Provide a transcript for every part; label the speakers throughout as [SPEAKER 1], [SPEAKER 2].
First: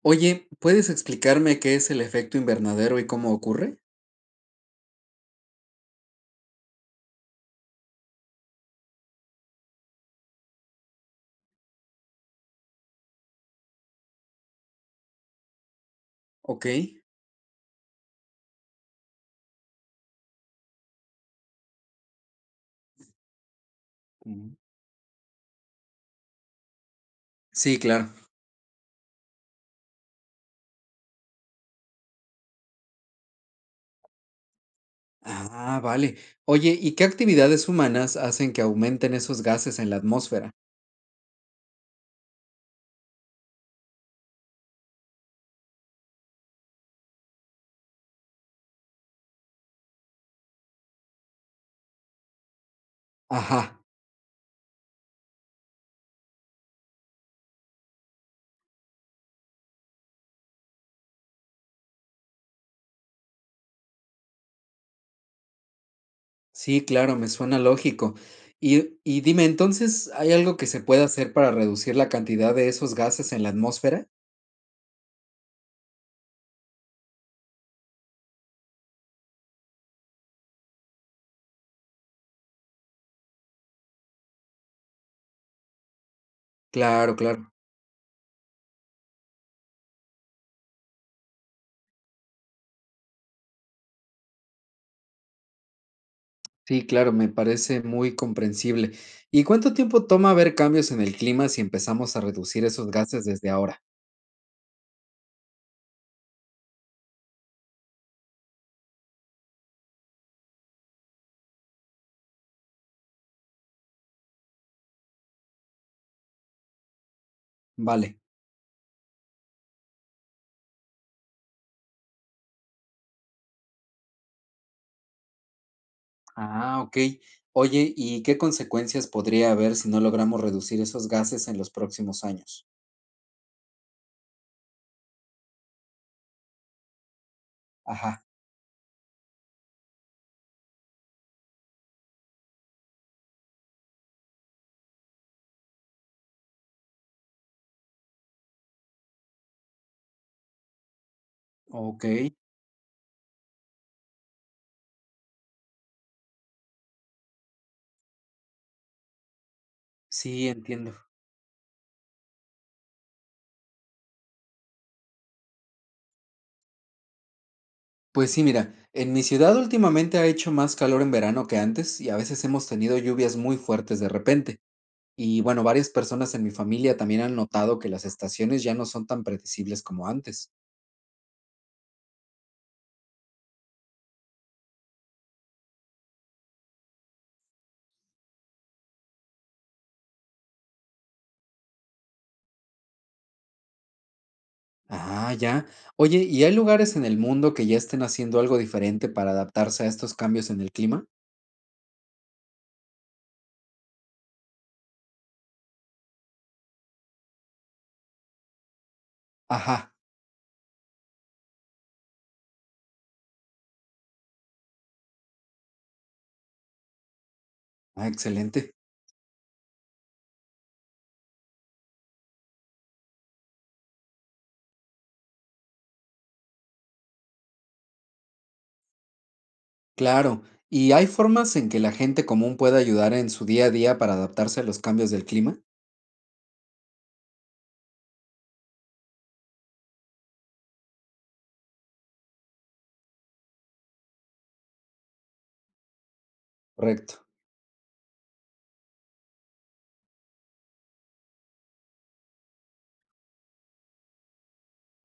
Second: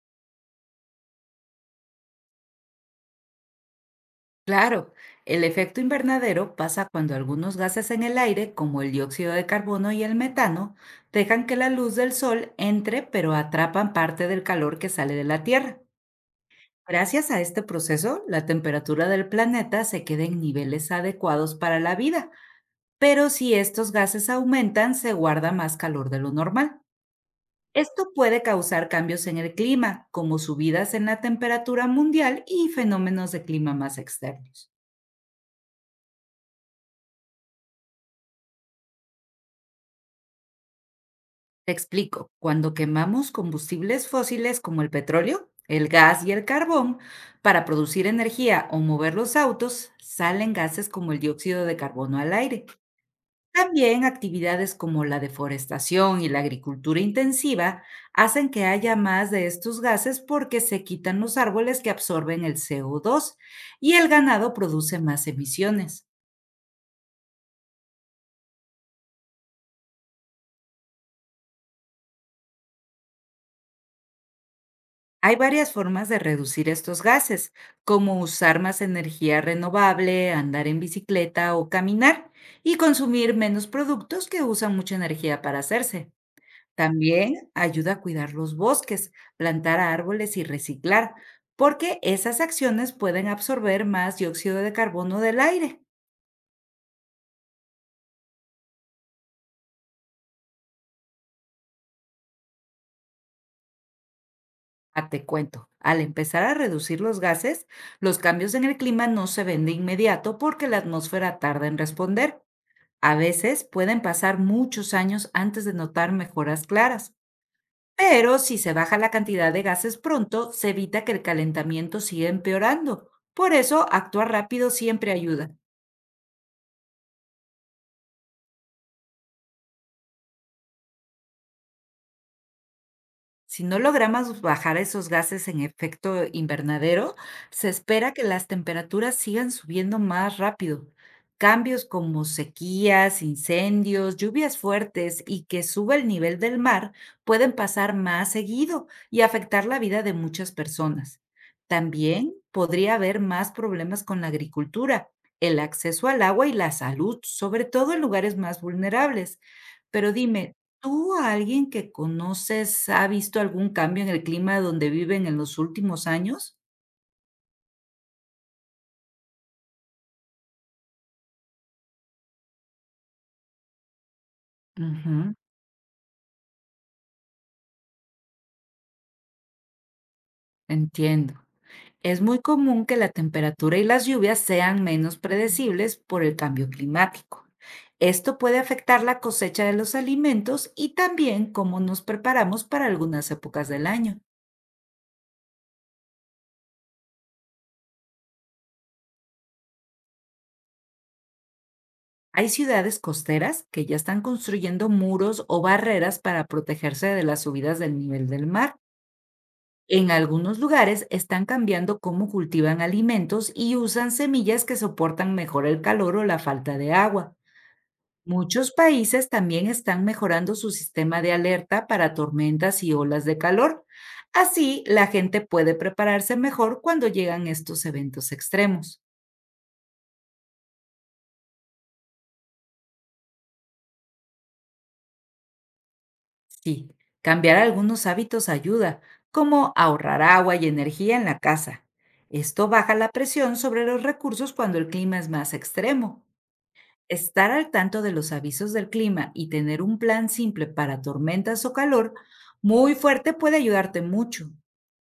[SPEAKER 1] Oye, ¿puedes explicarme qué es el efecto invernadero y cómo ocurre?
[SPEAKER 2] Claro, el efecto invernadero pasa cuando algunos gases en el aire, como el dióxido de carbono y el metano, dejan que la luz del sol entre, pero atrapan parte del calor que sale de la Tierra.
[SPEAKER 1] Ok.
[SPEAKER 2] Gracias a este proceso, la temperatura del planeta se queda en niveles adecuados para la vida, pero si estos gases
[SPEAKER 1] Ujú.
[SPEAKER 2] aumentan, se guarda más calor de lo normal.
[SPEAKER 1] Sí, claro.
[SPEAKER 2] Esto puede causar cambios en el clima, como subidas en la temperatura mundial y fenómenos de clima más externos.
[SPEAKER 1] Ah, vale. Oye, ¿y qué actividades humanas hacen que aumenten esos gases en la atmósfera?
[SPEAKER 2] Te explico, cuando quemamos combustibles fósiles como el petróleo, el gas y el carbón para producir energía o mover los autos, salen gases como el dióxido de carbono al aire.
[SPEAKER 1] Ajá,
[SPEAKER 2] También actividades como la deforestación y la agricultura intensiva hacen que haya más de estos gases porque se quitan los árboles que absorben el CO2 y el ganado produce más emisiones.
[SPEAKER 1] sí, claro, me suena lógico. Y dime, entonces, ¿hay algo que se pueda hacer para reducir la cantidad de esos gases en la atmósfera?
[SPEAKER 2] Hay varias formas de reducir estos gases, como usar más energía renovable, andar en bicicleta o caminar, y consumir menos productos que usan mucha energía para hacerse.
[SPEAKER 1] Claro,
[SPEAKER 2] También
[SPEAKER 1] claro.
[SPEAKER 2] ayuda a cuidar los bosques, plantar árboles y reciclar, porque esas acciones pueden absorber más dióxido de carbono del aire.
[SPEAKER 1] Sí, claro, me parece muy comprensible. ¿Y cuánto tiempo toma ver cambios en el clima si empezamos a reducir esos gases desde ahora?
[SPEAKER 2] Ah, te cuento, al empezar a reducir los gases, los cambios en el clima no se ven de inmediato porque la atmósfera tarda en responder. A veces pueden pasar muchos años antes de notar mejoras claras,
[SPEAKER 1] Vale.
[SPEAKER 2] pero si se baja la cantidad de gases pronto, se evita que el calentamiento siga empeorando. Por eso, actuar rápido siempre ayuda.
[SPEAKER 1] Ah, okey. Oye, ¿y qué consecuencias podría haber si no logramos reducir esos gases en los próximos años?
[SPEAKER 2] Si no logramos bajar esos gases en efecto invernadero, se espera que
[SPEAKER 1] Ajá,
[SPEAKER 2] las temperaturas sigan subiendo más rápido. Cambios como sequías, incendios, lluvias fuertes y que suba el nivel del mar pueden pasar más seguido y afectar la vida de muchas personas.
[SPEAKER 1] okey.
[SPEAKER 2] También podría haber más problemas con la agricultura, el acceso al agua y la salud, sobre todo en lugares más vulnerables. Pero
[SPEAKER 1] Sí,
[SPEAKER 2] dime,
[SPEAKER 1] entiendo.
[SPEAKER 2] ¿tú, a alguien que conoces, ha visto algún cambio en el clima donde viven en los últimos años?
[SPEAKER 1] Pues sí, mira, en mi ciudad últimamente ha hecho más calor en verano que antes y a veces hemos tenido lluvias muy fuertes de repente.
[SPEAKER 2] Ujú,
[SPEAKER 1] Y bueno, varias personas en mi familia también han notado que las estaciones ya no son tan predecibles como antes.
[SPEAKER 2] entiendo. Es muy común que la temperatura y las lluvias sean menos predecibles por el cambio climático. Esto puede afectar la cosecha de los alimentos y también cómo nos preparamos para algunas épocas del año.
[SPEAKER 1] Ah, ya. Oye, ¿y hay lugares en el mundo que ya estén haciendo algo diferente para adaptarse a estos cambios en el clima?
[SPEAKER 2] Hay ciudades costeras que ya están construyendo muros o barreras para protegerse de las subidas del nivel del mar.
[SPEAKER 1] Ajá.
[SPEAKER 2] En algunos lugares están cambiando cómo cultivan alimentos y usan semillas que soportan mejor el calor o la falta de agua.
[SPEAKER 1] Ah,
[SPEAKER 2] Muchos
[SPEAKER 1] excelente.
[SPEAKER 2] países también están mejorando su sistema de alerta para tormentas y olas de calor. Así, la gente puede prepararse mejor cuando llegan estos eventos extremos.
[SPEAKER 1] Claro, ¿y hay formas en que la gente común pueda ayudar en su día a día para adaptarse a los cambios del clima?
[SPEAKER 2] Sí, cambiar algunos hábitos ayuda, como ahorrar agua y energía en la casa. Esto baja la presión sobre los recursos cuando el clima es más extremo.
[SPEAKER 1] Correcto.
[SPEAKER 2] Estar al tanto de los avisos del clima y tener un plan simple para tormentas o calor muy fuerte puede ayudarte mucho.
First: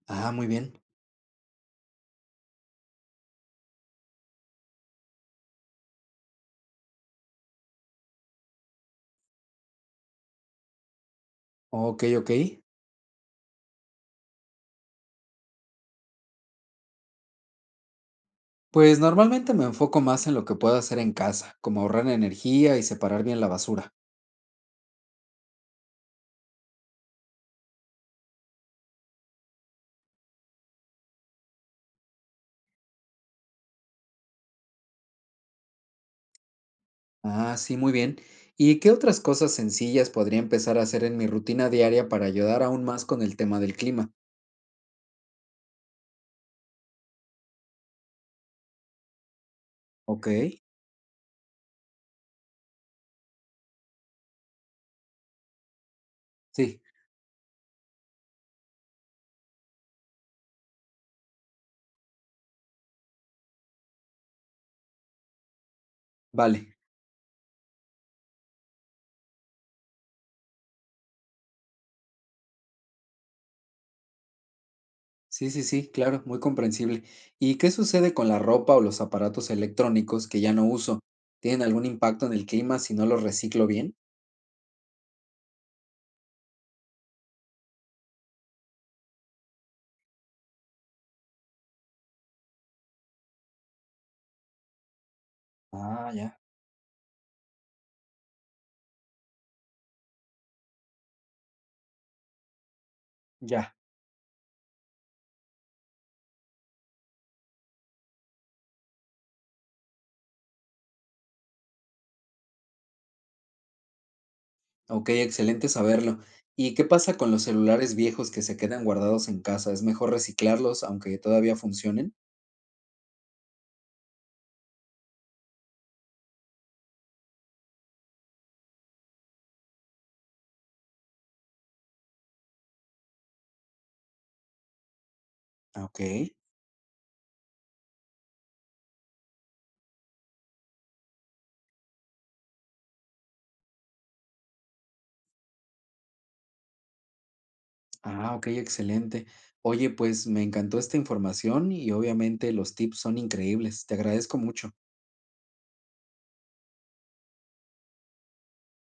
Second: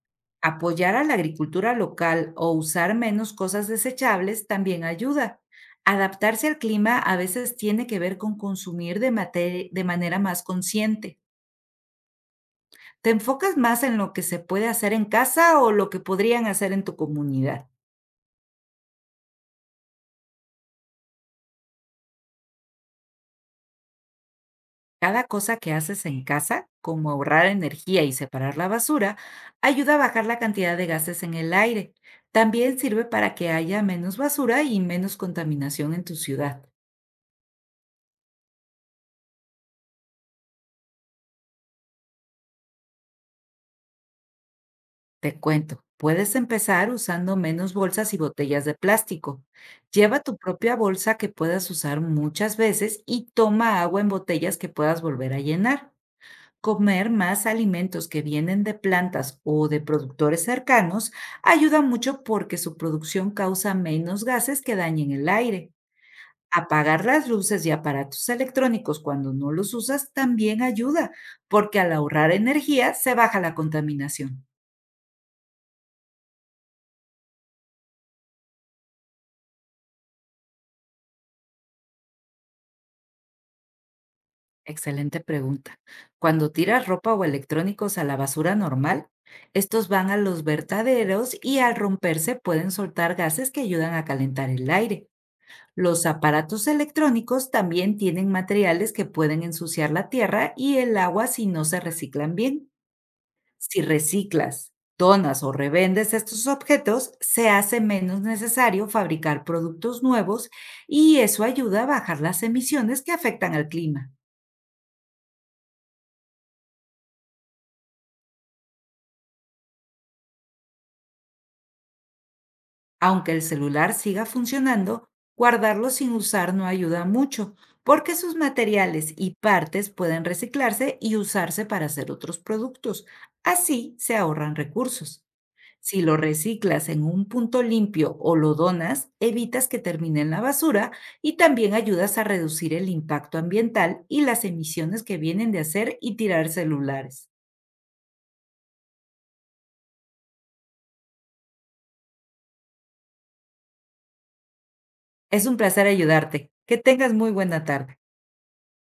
[SPEAKER 1] Ah, muy bien.
[SPEAKER 2] Apoyar a la agricultura local o usar menos cosas desechables también ayuda. Adaptarse al clima a veces tiene que ver con consumir de, de manera más consciente.
[SPEAKER 1] Ok, ok.
[SPEAKER 2] ¿Te enfocas más en lo que se puede hacer en casa o lo que podrían hacer en tu comunidad?
[SPEAKER 1] Pues normalmente me enfoco más en lo que puedo hacer en casa, como ahorrar energía y separar bien la basura.
[SPEAKER 2] Cada cosa que haces en casa, como ahorrar energía y separar la basura, ayuda a bajar la cantidad de gases en el aire. También sirve para que haya menos basura y menos contaminación en tu ciudad.
[SPEAKER 1] Ah, sí, muy bien. ¿Y qué otras cosas sencillas podría empezar a hacer en mi rutina diaria para ayudar aún más con el tema del clima?
[SPEAKER 2] Te cuento, puedes empezar usando menos bolsas y botellas de plástico. Lleva
[SPEAKER 1] Ok,
[SPEAKER 2] tu propia bolsa que puedas usar muchas veces y toma agua en botellas que puedas volver a llenar.
[SPEAKER 1] sí,
[SPEAKER 2] Comer más alimentos que vienen de plantas o de productores cercanos ayuda mucho porque su producción causa menos gases que dañen el aire.
[SPEAKER 1] vale.
[SPEAKER 2] Apagar las luces y aparatos electrónicos cuando no los usas también ayuda, porque al ahorrar energía se baja la contaminación.
[SPEAKER 1] Sí, sí, sí, claro, muy comprensible. ¿Y qué sucede con la ropa o los aparatos electrónicos que ya no uso? ¿Tienen algún impacto en el clima si no los reciclo bien?
[SPEAKER 2] Excelente pregunta. Cuando tiras ropa o electrónicos a la basura normal, estos van a los vertaderos y al romperse pueden soltar gases que ayudan a calentar el aire. Los
[SPEAKER 1] Ah, ya,
[SPEAKER 2] aparatos electrónicos también tienen materiales que pueden ensuciar la tierra y el agua si no se reciclan bien.
[SPEAKER 1] ya.
[SPEAKER 2] Si reciclas, donas o revendes estos objetos, se hace menos necesario fabricar productos nuevos y eso ayuda a bajar las emisiones que afectan al clima.
[SPEAKER 1] Ok, excelente saberlo. ¿Y qué pasa con los celulares viejos que se quedan guardados en casa? ¿Es mejor reciclarlos aunque todavía funcionen?
[SPEAKER 2] Aunque el celular siga funcionando, guardarlo sin usar no ayuda mucho, porque sus materiales y partes pueden reciclarse y usarse para hacer otros productos. Así se ahorran recursos.
[SPEAKER 1] Ah, ok.
[SPEAKER 2] Si lo reciclas en un punto limpio o lo donas, evitas que termine en la basura y también ayudas a reducir el impacto ambiental y las emisiones que vienen de hacer y tirar celulares.
[SPEAKER 1] Ah, ok, excelente. Oye, pues me encantó esta información y obviamente los tips son increíbles. Te agradezco mucho.
[SPEAKER 2] Es un placer ayudarte. Que tengas muy buena tarde.